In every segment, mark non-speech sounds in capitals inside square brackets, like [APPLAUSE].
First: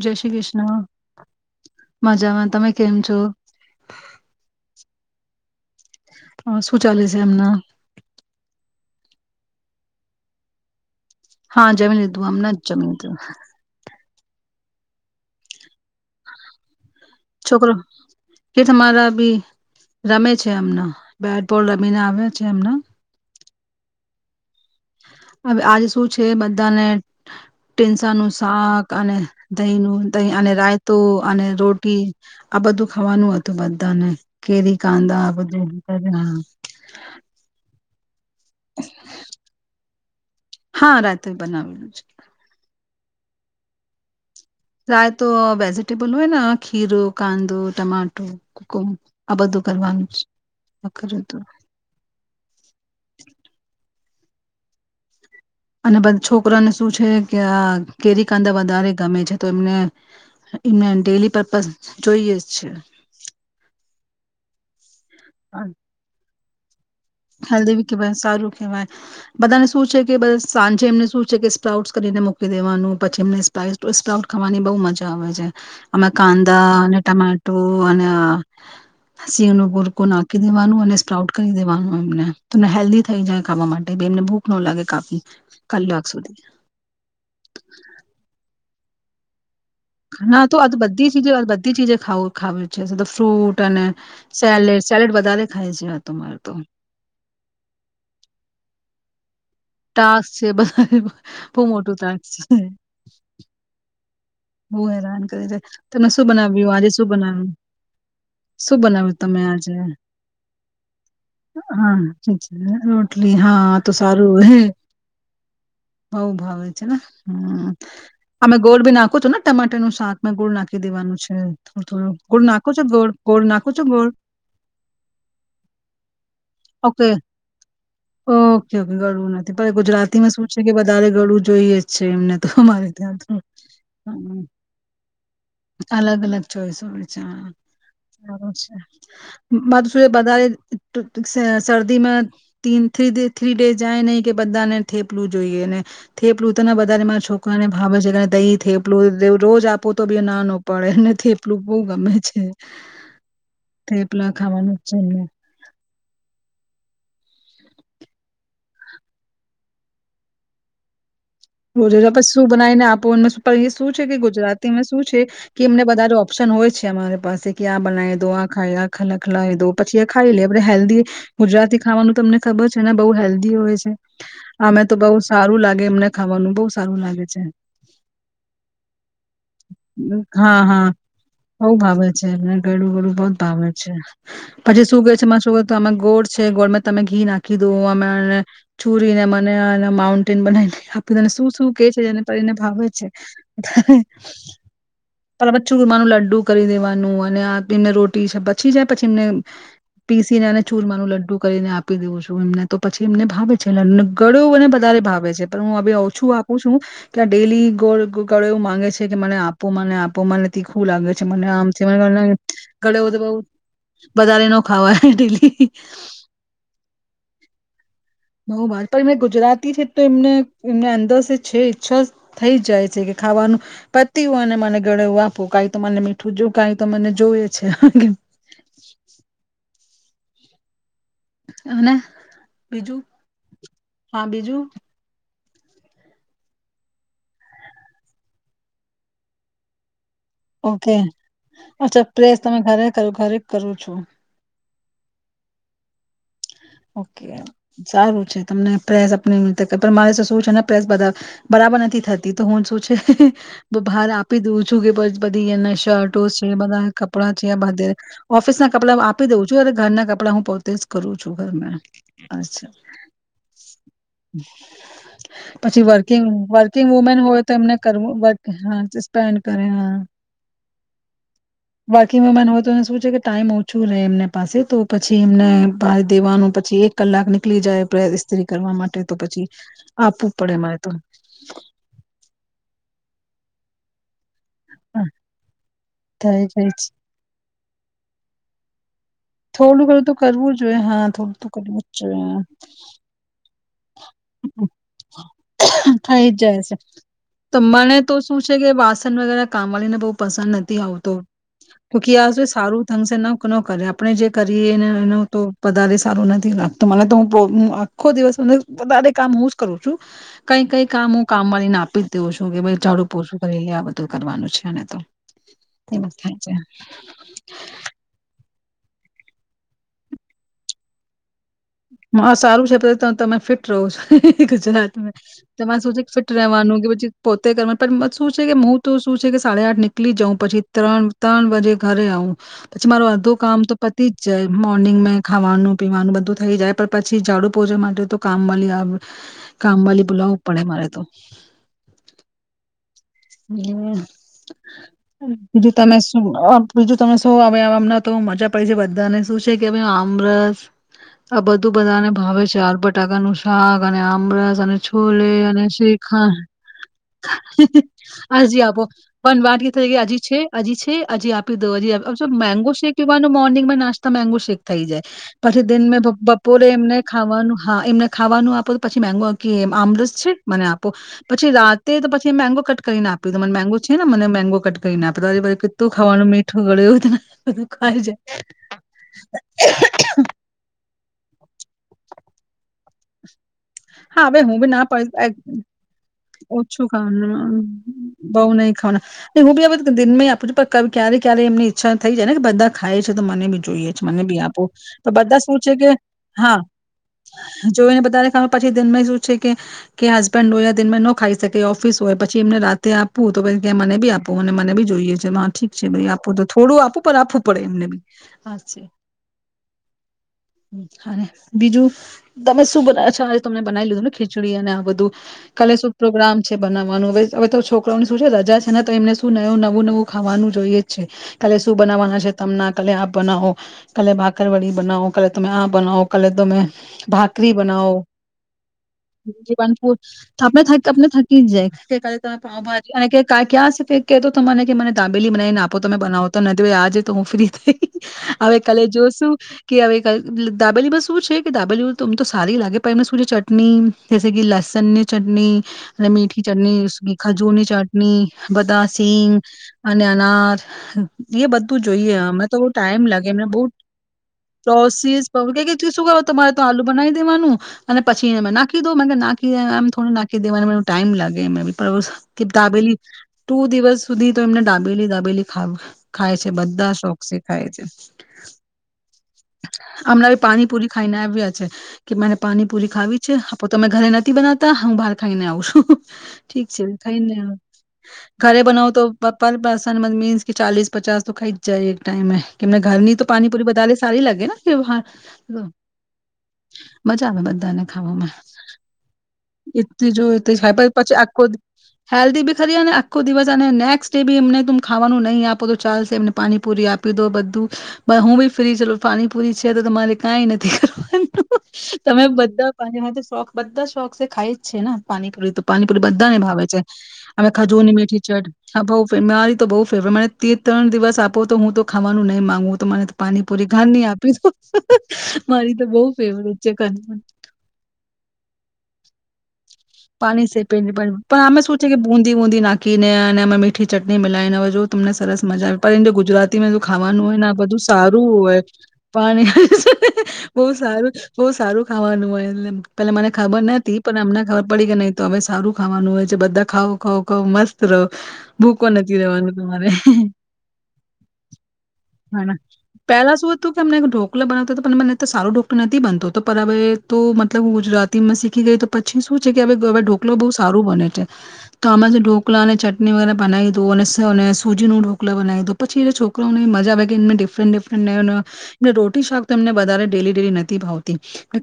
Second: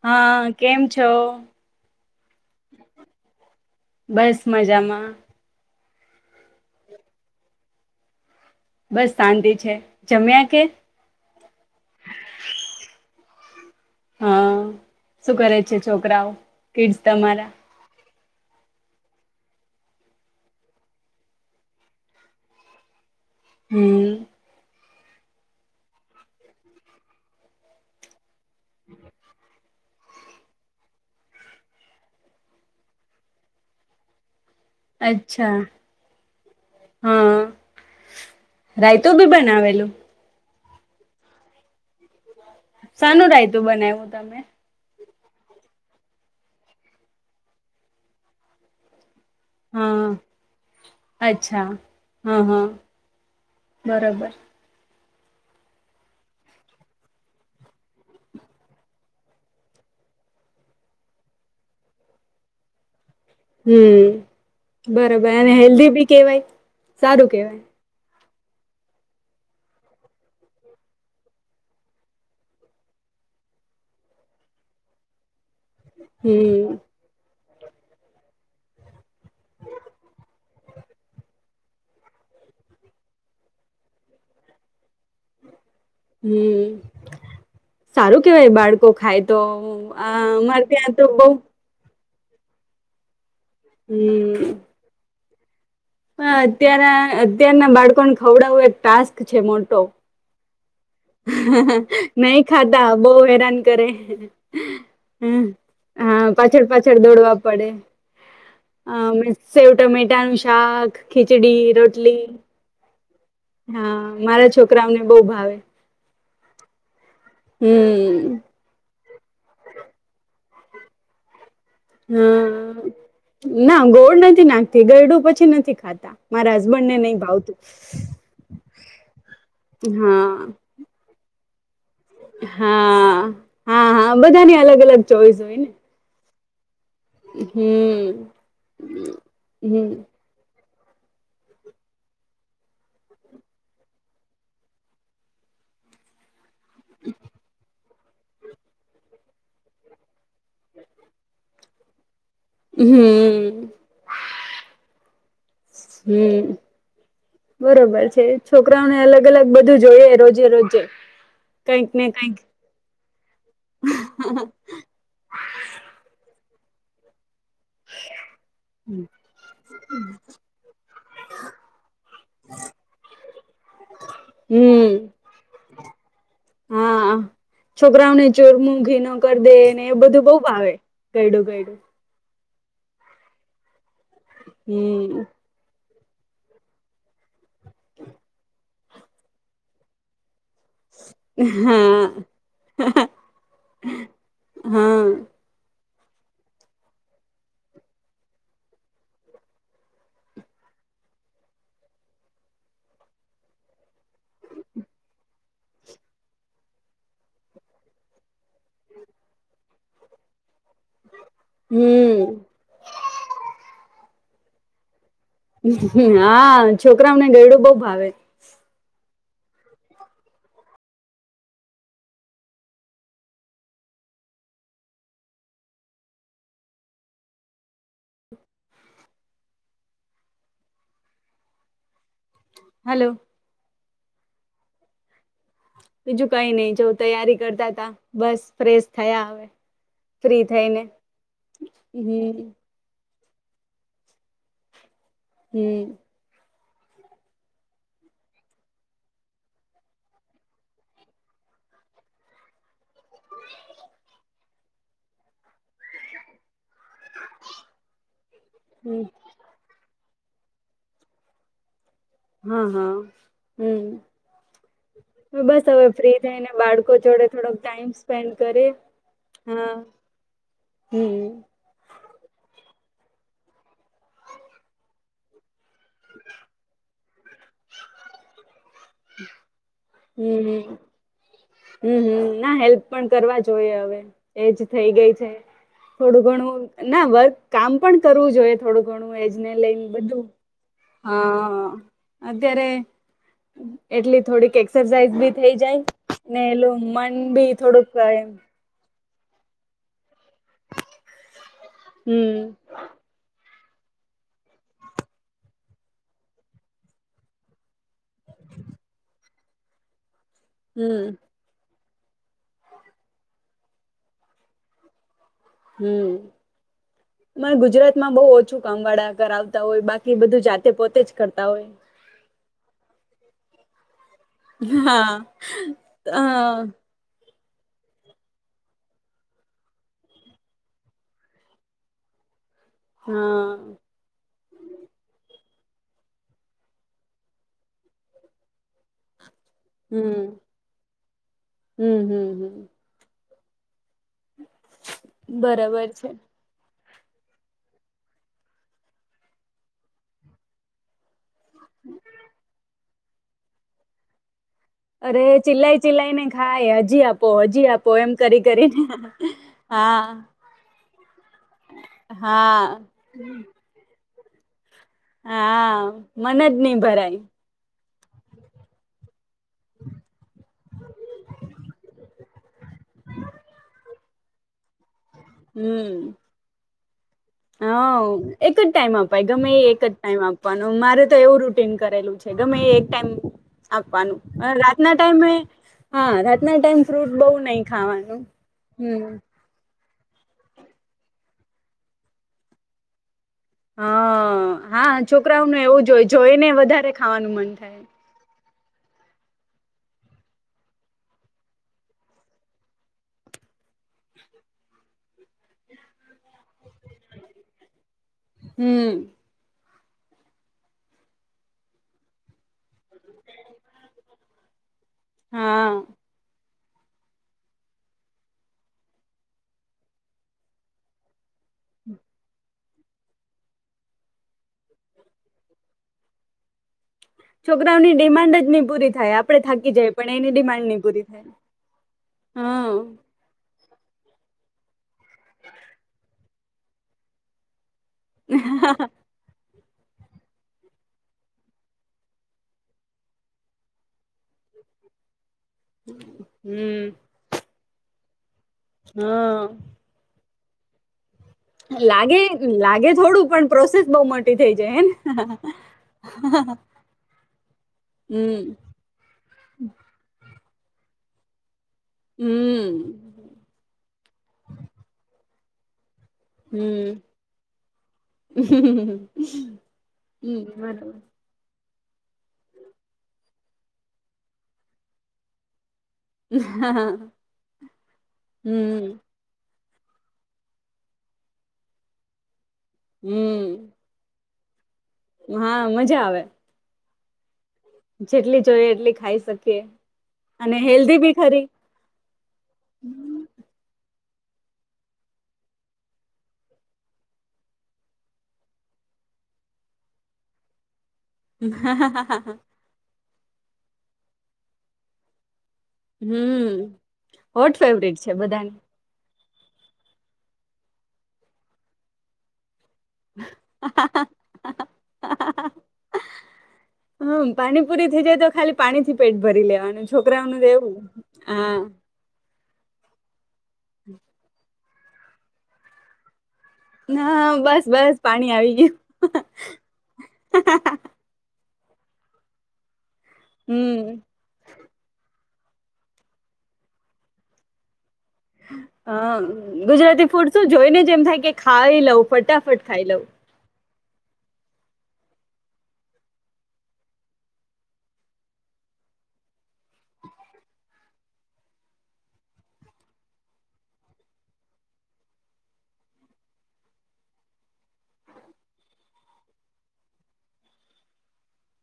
જય શ્રી હા કૃષ્ણ કેમ છો મજામાં. તમે કેમ છો? બસ મજામાં હ શું ચાલે છે અમના. બસ શાંતિ છે. જમ્યા કે? હા જમી લીધું આમને જ જમી લીધું. હા શું કરે છે છોકરાઓ. કોડ્સ તમારા છોકરો કે તમારા બી રમે છે એમના બેટબોલ રમીને આવ્યા છે એમના. હમ્મ. હવે આજે શું છે બધાને ટેન્શન થાક અને દહીંનું દહીં અને રાયતુ અને રોટી આ બધું ખાવાનું હતું બધાને. કેરી કંધા અચ્છા બધુ [UNINTELLIGIBLE] હા રાયતો ભી બનાવેલું. હા રાત્ર બનાવેલું છે. સાનું રાયતું બનાવું તમે. રાયતો વેજીિટેબલ હોય ખીરો કાંદો ટમાટો કુકુમ આ બધું કરવારવાનું હા છે આખર હતું. અચ્છા હા હા બરોબર. અને બધા છોકરાને શું છે કે આ કેરી કાંદા વધારે ગમે છે તો એમને એમને ડેલી પર્પઝ જોઈએ જ છે. હમ્મ. બરોબર અને હેલ્ધી બી કેવાય. સારું કેવાય. હેલ્ધી કેવાય સારું કહેવાય બધાને શું છે કે બસ સાંજે એમને શું છે કે સ્પ્રાઉટસ કરીને મૂકી દેવાનું પછી એમનેપ સ્પ્રાઉટ ખાવાની બહુ મજા આવે છે. આમે કાંદા હમ અને ટમા નો અને સિંહ નો પુરકો નાખી દેવાનું અને સ્પ્રાઉટ કરી દેવાનું મને તને હેલ્ધી થઈ જાય ખાવા માટે એમને ભૂખ ન લાગે કાફી કલાક સુધી. કો ખાય તો આ ખાના તો અમારે આજ ત્યાં બધી બહ ચીજ બધી ચીજ ખાવ ખાવે છે સાથે તો ફ્રૂટ ટ અને સેડ સેલડ વધા હા અત્યાર અત્યાર ના બાળકોને ખવડાવુંય ટાસ્ક છે મોટો ટાસ્ક છે બ નહી ખાતા બહ હેરાન કરે. બહ હેરાન હમ, કરી છેે તમે હા શું પાછળ બનાવ્યું આજે પાછળ શું દોડવા બનાવ્યું પડે શું બનાવ્યું અ તમે સેવ આજે ટમેટાનું શાક ખીચડી રોટલી હા [UNINTELLIGIBLE] હા તો સારું મારા હે છોકરાઓને બહુ ભાવે બઉ ભાવે છે ને હ હમ અમે ગોળ બી નાખ તો છું ને ટમાટરનું શાક મેં ગોળ નાખી દેવાનું છે. થોડું થોડું ગોળ નાખો છો હા ગોળ ગોળ નાખો ના છો ગોળ નથી નાખતી ગરડું પછી નથી ખાતા મારા હસબન્ડ ઓકે ને નહ ભાવતું ઓકે, ઓકે. ગળવું નથી. પણ ગુજરાતીમાં હા. શું છે કે વધારે ગળવું જોઈએ. છે એમને તો હા અરે ત્યાં તો. હા હા બધાની અલગ અલગ ચોઈસ હોય ને. અલ અલગ ચોઈસ. હોય છે હાહા હમ સારું છે હમ માધશે બધાએ ત શરદીમાં થ્રી ડે જાય નહી કે બધાને થેપલું જોઈએ ને થેપલું ત ને બધારે માં છોકરાને હા બસ જે ક તઈ થય [UNINTELLIGIBLE] રોજ આપો તો [UNINTELLIGIBLE] ના ન પાડે ને થેપલું. બહુ ગમે છે. હમ તે પેલા ખાવાનું છે ને. હમ્મ. બરોબર છે. છોકરાઓને અલગ અલગ બધું જોઈએ રોજે રોજે. કઈક રોજ ને પછ કઈક શું બનાવી ને આપ [UNINTELLIGIBLE] પણ એ શું છે કે ગુજરાતીમાં શું છે કે એમને વધારે ઓપ્શન હોય છે. અમારે પાસે કે આ બનાવી દો, આ ખાઈ આ ખ ખલાવી દો પછી એ ખાઈ લઈએ. આપે હેલ્ધી ગુજરાતી ખાવાનું તમને ખબર છે ને બઉ હેલ્ધી હોય છે અમે તો હમ બઉ સારું લાગે એમને ખાવાનું બહુ સારું હા, લાગે છે છોકરાઓને ચોરમું ઘી ન કરી દે ને એ બધું બહ હા ભાવે. હા ગાઈડું બહુ ગાઈડું. ભાવે છે એમને ગળું ગળું બહુત ભાવે છે. પછી સુગર છે હમ મામાં શુંય તો આમાં ગોળ છે, ગોળમાં તમે ઘી નાખી કીધું અમે ચૂરીને મને એના માઉન્ટેન બનાવી બધાને શું શું કે છે જેને હા કરીને ભાવે છે. હા [UNINTELLIGIBLE] ચૂરમાનું લડ્ડુ કરી દેવાનું અને એમને રોટી છે પછી જાય પછી એમને પીસીને અને ચૂરમાનું લડ્ડુ કરીને આપી દઉં છું એમને તો પછી એમને ભાવે છે લડુને ગળ્યું અને વધારે ભાવે છે પણ હું ઓછું આપું છું કે ડેલી ગોળ ગળ એવું માંગે છે કે મને આપો મને આપો મને ખું લાગે છે મને આમથી હમ આમ વધારે નો ખાવાય. ડેલી હા છોકરાઓને ગયડું બવ ભાવે. બવ બાર પણ એ ગુજરાતી છે તો એમને એમને અંદર છે ઈચ્છા થઈ જાય છે કે ખાવાનું પતિ હોય અને મને ગળે એવું આપો કઈ તો મને મીઠું જો કઈ તો મને જોવે છે. ના. હાલો. હા બીજું? બીજું કઈ નઈ જો તૈયારી કરતા તા બસ ફ્રેશ થયા હવે. ફ્રી થઈને ઓકે અચ્છા પ્રેસ હમ તમે ઘરે કરો? ફારીક કરું છું. હમ્મ. ઓકે સારું છે. તમને પ્રેસ આપવી રતે મારે શું છે ને પ્રેસ બધા બરાબર નથી થતી તો હું શું છે બ બહાર આપ પી દઉં છું કે પછ બધી એને શર્ટો છે, બ ધા કપડાં છે, આ બધે ઓફિસના કપડા હમ ઉં આપી દઉં છું અને ઘરના કપ પડા હું પોતે જ કરું છું ઘર મે હા અછા હા હમ બસ પછી હવે ફ્રી વર્કિંગ થઈને વર્કિંગ બાળકો વુમેન જોડે હોય તો થોડોક એમને ટાઈમ કરવું બ સ્પેન્ડ કરીએ હાં સ્પેન્ડ કરે હા હાં. હમ બાકી મેમાન હો તો એને શું છે કે ટાઈમ ઓછું રેહ એમને પાસે તો પછી એમને ભાર દેવાનું પછી એક કલાક નીકળી જાય પ્રે ઈસ્ત્રી કરવા માટે તો પછી આપવું પડે મારે તો. હમ્મ હમ્મ ના હેલ્પ પણ કરવા જોઈએ અવે. એજ થેઇ હા, ગેઈ છે. થોડું થાય જાય છે ઘણું ના વર્ક કામ પણ કરવું જોઈએ થોડુંક. થોડું ઘડું તો કરવું જ જોઈએ હા થોડું તો કરવું જ જોઈએ. અત્યારે એટલી થોડીક એક્સરસાાઈઝ બી થઇ જાય. ને એલું મન [UNINTELLIGIBLE] બી તો થોડુંક મને તો એમ શું છે કે પાસન વગેરા કામ વાળી ને બહુ. પસંદ નથી હમ આવતોકી આ સારું થશે ન કરે આપણે જે કરીએ એને એનો તો પધારે સારું નથી રાખતો મને તો હું આખો દિવસ મને વધારે કામ હું જ કરું છું. કઈ કઈ હમ કામ હું કામવાળી ને આપું. શું કે ભ જાાડુ પોરછું કરી લે આ બધું કરવાનું છે અનેને તો. એમ હમ જ થાય છે. મને ગુજરાત માં બહુ ઓછું કામ વાળા કર આવતા હોય બાકી બધું જાતે પોતે જ કરતા હોય હા સારું છે પ તમે ફિટ રહો છો હા ગુજરાતમાં તો મે સોચ્યા કે ફિટ હા રવાનું કે પછી પોતે કરવા પણ શું છે કે હું તો શું છે કે સાડા આઠ નીકળી જાઉં પછી ત્રણ ત્રણ વાજે ઘરે આવું પછી માર અડધો હા કામ તો પતિ જ જાય મોર્નિંગ મે ખાવાનું પીવાનું બધું થઈ જાય પછી ઝાડુ પોજા માટે તો કામવાળી આવે કામવાલી હમ બુલાવું પડે મારે તો હમ હમ હમ હમ બીજું બરાબર તમે છે શું બીજું તમે શું હવેમ તો મજા પડી છે બધાને શું છે કે આમરસ આ બધું બધાને ભાવે. [UNINTELLIGIBLE] [UNINTELLIGIBLE] નું શાક અને આમરસ અને અરે છોલે અને ચિલાઈ ચિલાઈ ને શ્રીખંડ ખાય હજી આપો હજી આપો એમ કરી હજી આપો કરીને પણ વાત કે થઈ ગ હા હજી છે હજી ઈ છે હજી આપી દો હજી મેંગો હા શેક પીવાનો મોર્નિંગમાં નાસ તો મેંગો શેક થઈ જાય પછી હા દિન મે મને જ બપોરે નહી એમને ભરાય ખાવાનું હા એમને ખાવાનું આપો તો પછી મેગો કે આમરસ છે મને આપો પછી રાતે તો પછી મેંગો કટ કરીને આપી, તો મને મેંગો છે ને મને મેંગો કટ કઈને આપી [UNINTELLIGIBLE] આજે બધુ હમ ખાવાનું મીઠું ગળ્યું [UNINTELLIGIBLE] હા ખાય જાય. એક જ ટાઈમ અપાય ગમે એ એક જ ટાઈમ આપવાનો મારે તો એવું રૂટીન કરેલું છે, ગમે એ એક ટાઈમ આપવાનું હા હવે હું બી ના રાતના પાડીસ આ ટાઈમે હા રાતના ટાઈમ ઓછું ફ્રૂટ બહુ ખાવાનું નહી ખાવાનું બઉ નઈ હમ ખાવાના ને હું બી હ દિનમેં આપું છુ, પન ક્યારે એમની ઈચ્છા થઈ જાયને કે બધા ખાય છે તો તો મને બી જોઈએ છે, મને બી આપો હા હા તો બધા છોકરાઓને શું છે એવું કે, જોય જોઈને હા વધારે ખાવાનું મન થાય જોઈ બધાએ પછી દિનમય શું છે કે કે હસબેન્ડ હોય દિનમય ન ખાઈ શકે ઓફિસ હોય પછી એમને રાતે આપુ તો [UNINTELLIGIBLE] કે મને બી આપો અને મને બી જોઈએ છે [UNINTELLIGIBLE] ઠીક છે ભાઈ આપું તો થોડું આપું પણ આપવું પડે એમને બી હા છે હમ. બીજું તમે શું બના છો? તમને બનાવી લીધું ને ખીચડી અને આ બધું હા કાલે સુ પ્રોગ્રામ બનાવવાનું હવે તો છોકરાની શું છે રજા છે ને તો એમને શું નવું નવું નવું ખાવાનું જોઈએ જ છે કાલે શું બનાવાના છે તમને કાલે આ બનાવો કાલે બાાકર વડી બનાવો કાલે તમે આ બનાવો કાલે તમે ભાકરી બનાઓ. છોકરાઓની ડિમાન્ડ જ નહી પૂરી થાય આપડે થાકી જાય નૂર પણ એની આપને ડિમાન્ડ નહી પૂરી આપને થાય થાકી જ જાય કાલે ત હા પાાવભાજી અને ક્યાં તો તમા મને કે મને તાબેલી બનાવીને આપો તમે બનાવો. તો નથી ભાઈ આજે તો હું ફ્રી થઈ. હવે કાલે જોશું. કે હવે દાબેલી બસ શું છે કે દાબેલી તમ તો સારી લાગે. પછી ખજૂરની ચટણી જસે કે લસન્ય ચ ચટ અને મીઠી હમ ચટણી ખજૂરની ચાટ ની બતા સિંહ હા અનેનાથ હ [UNINTELLIGIBLE] એ બધું જોઈએ લાગે અને તો બ ટાઈમ લાગે થોડું એમને પણ બ પ્રોસેસ બહુ મોટી થઈ જાય હેને સોસીસ ક ક શું કર તમારે તો આલુ બનાવી દેવાનું. અને હમ પછીને નાખી દો નાખીમ થોડી નાખી દવા મ ટાઈમ લાગે કે હમ્મ. દાબેલી ટુ દિવસ સુધી તો એમને દાબેલી દાબેલી ખાવ. ખાય છે બધા હમ્મ. શોખ છે ખાય છે હમણાં બ હમ્મ પાણીપુરી બરોબર. ખાઈને આવ્યા છે. કે મારાં પાનીપુરી ખાવી છે આપ તમે ઘરે નથી બનાવતા હું બહાર ખાઈને આવું છું. ઠીક છે ખાઈને ઘરે બનાવ હમ્મ તો પપ્પા પાસે મીન્સ કે ચાલીસ પચાસ તો ખાઈ જાય એક ટાઈમે. કેમને ઘરની તો પા પુરી હમ્મ બદાલે સારી લાગેને. કે હા હા મજા આવે મજા આવે બધ જેટલી જોઈએ એટલી ખાઈ શકીએ ખ એ જો એ અને હેલ્ધી બી પછી આખો ખરી. હેલ્ધી બી ખરી અને આખો દિવસ અને નેક્સ બી એમને ત ખાવાનું નહી આપો તો ચાલશે એમને પાણીપુરી આપી દો બધું હું બી ફ્રી ચ પાણીપુરી છે તો તમારે કંઈ નથી કર. હા હા હા. તમે બધા પા હ શોખ બધા શોખ છે ખાય જ છે ને પાણી પોડી તો પાણીપુરી બધાને ભાવે હમ્મ છે અમે હોટ ખજૂર ની ફેવરેટ છે મીઠી ચડ બધાની. હ ભઉ. મારી તો બહુ ફેવરેટ મને તે ત્રણ દિવસ આપો તો હું તો ખાવાનું નહી માંગુ. તોરે તો પાનીપુરી ઘાન નની આપી દ મારી તો બહ ફેવરેટ છે હમ પાણી પુરી થથી જાય તો ખાલી પાણી થી પેટ ભરી લેવાનું. છોકરાઓનું પાણી તો સે પે એવું પણ આમે હા શું છે કે બુંદી બુંદી નાખીને અને અમે મીઠ ચટણી મિલાવીને હવે જો તમને સરસ મજા આવે ગુજરાત ધીમેધું ખાવાનું હા હોય ને આ બસ બધું બસ સારું પાણી આવી હોય ગયું પાણી બહુ સારું બહ સારું ખાવાનું હોય એમ. પે મને ખબર હમ્મ. નથી પણ અમને ખબર નહી તો અમે સારું ખાવાનું હોય છે બધા ખાાવ ખા ખું મસ્ત રહો ભૂકો નથી હ રહેવાનું તમારે ગુજરાતી ફૂડ શું જોઈને જ એમ થાય કે ખાઈ લઉં ફટાફટ ખાઈ લઉં. પેલા શું હતું અમને ઢોકલો બનાવતો પણ મને તો સારો ઢોકલો નથી બનતો હવે તો મતલબ ગુજરાતીમાં શીખી ગય તો પછી શું છે કે હવે ઢોકલો બહુ સારું બને છે તો આમાં જે ઢોકલા અને ચટણી વગેરે બનાવી દો અને સૂજી ન ઢોકલો બનાવી દીો પછી એ છોકરા ને મજા આવે કે એ ડિફરન્ટ ડિફરન્ટ રોટી શાક તો એમને વધારે ડેલી ડેલી નથી ભાવતી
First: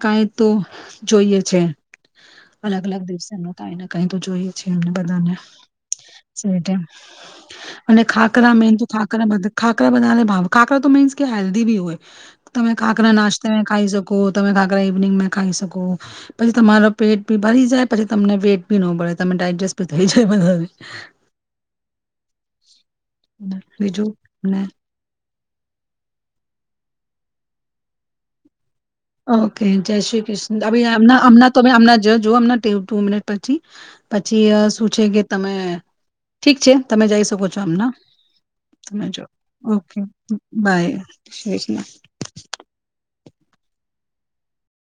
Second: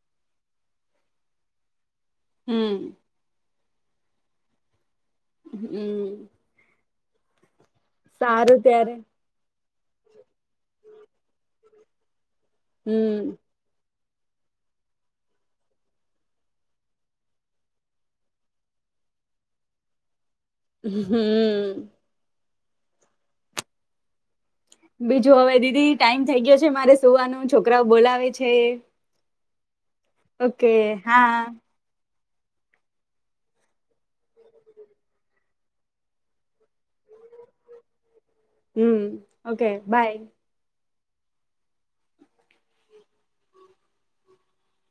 કાઈ તો જોઈએ છે. હમ અલગ અલગ દિવસનો કા એને કઈ તો જોઈએ છીએ એમને બધાને હમ. અને ખાકરા સારું મેન તો ત્યારે. ખાકરા બધા ખાખરા બનાને ભાવ ખાખરા તો મીન્સ કે હેલ્દી ભી હોય. તમે ખાખરા હમ. નાસ્તામાં ખાય શકો છો. તમે કાકરા ઇવનિંગ ખાઈ શકો પછી તમારો પેટ બી ભરી જાય પછી તમને વેટ બી ન બધે તમે ડાયડજસ્ટ બી થઈ જા હમમ્. બીજું અનેને બીજું હવે દીદી ટાઈમ થઈ ગયો છે મારે સુવાનું છોકરાઓ બોલાવે છે. ઓકે. જય શ્રી કૃષ્ણ ઓકે અભિ હા અણ્ણા તો અમણા જો અમના ટુ મિનિટ પછી પછી શું છે કે, તમે ઠીક છે તમે જઈ શકો છો આમના. તમે હમ જાઓ ઓકે બાય. બાય. છે જ ને.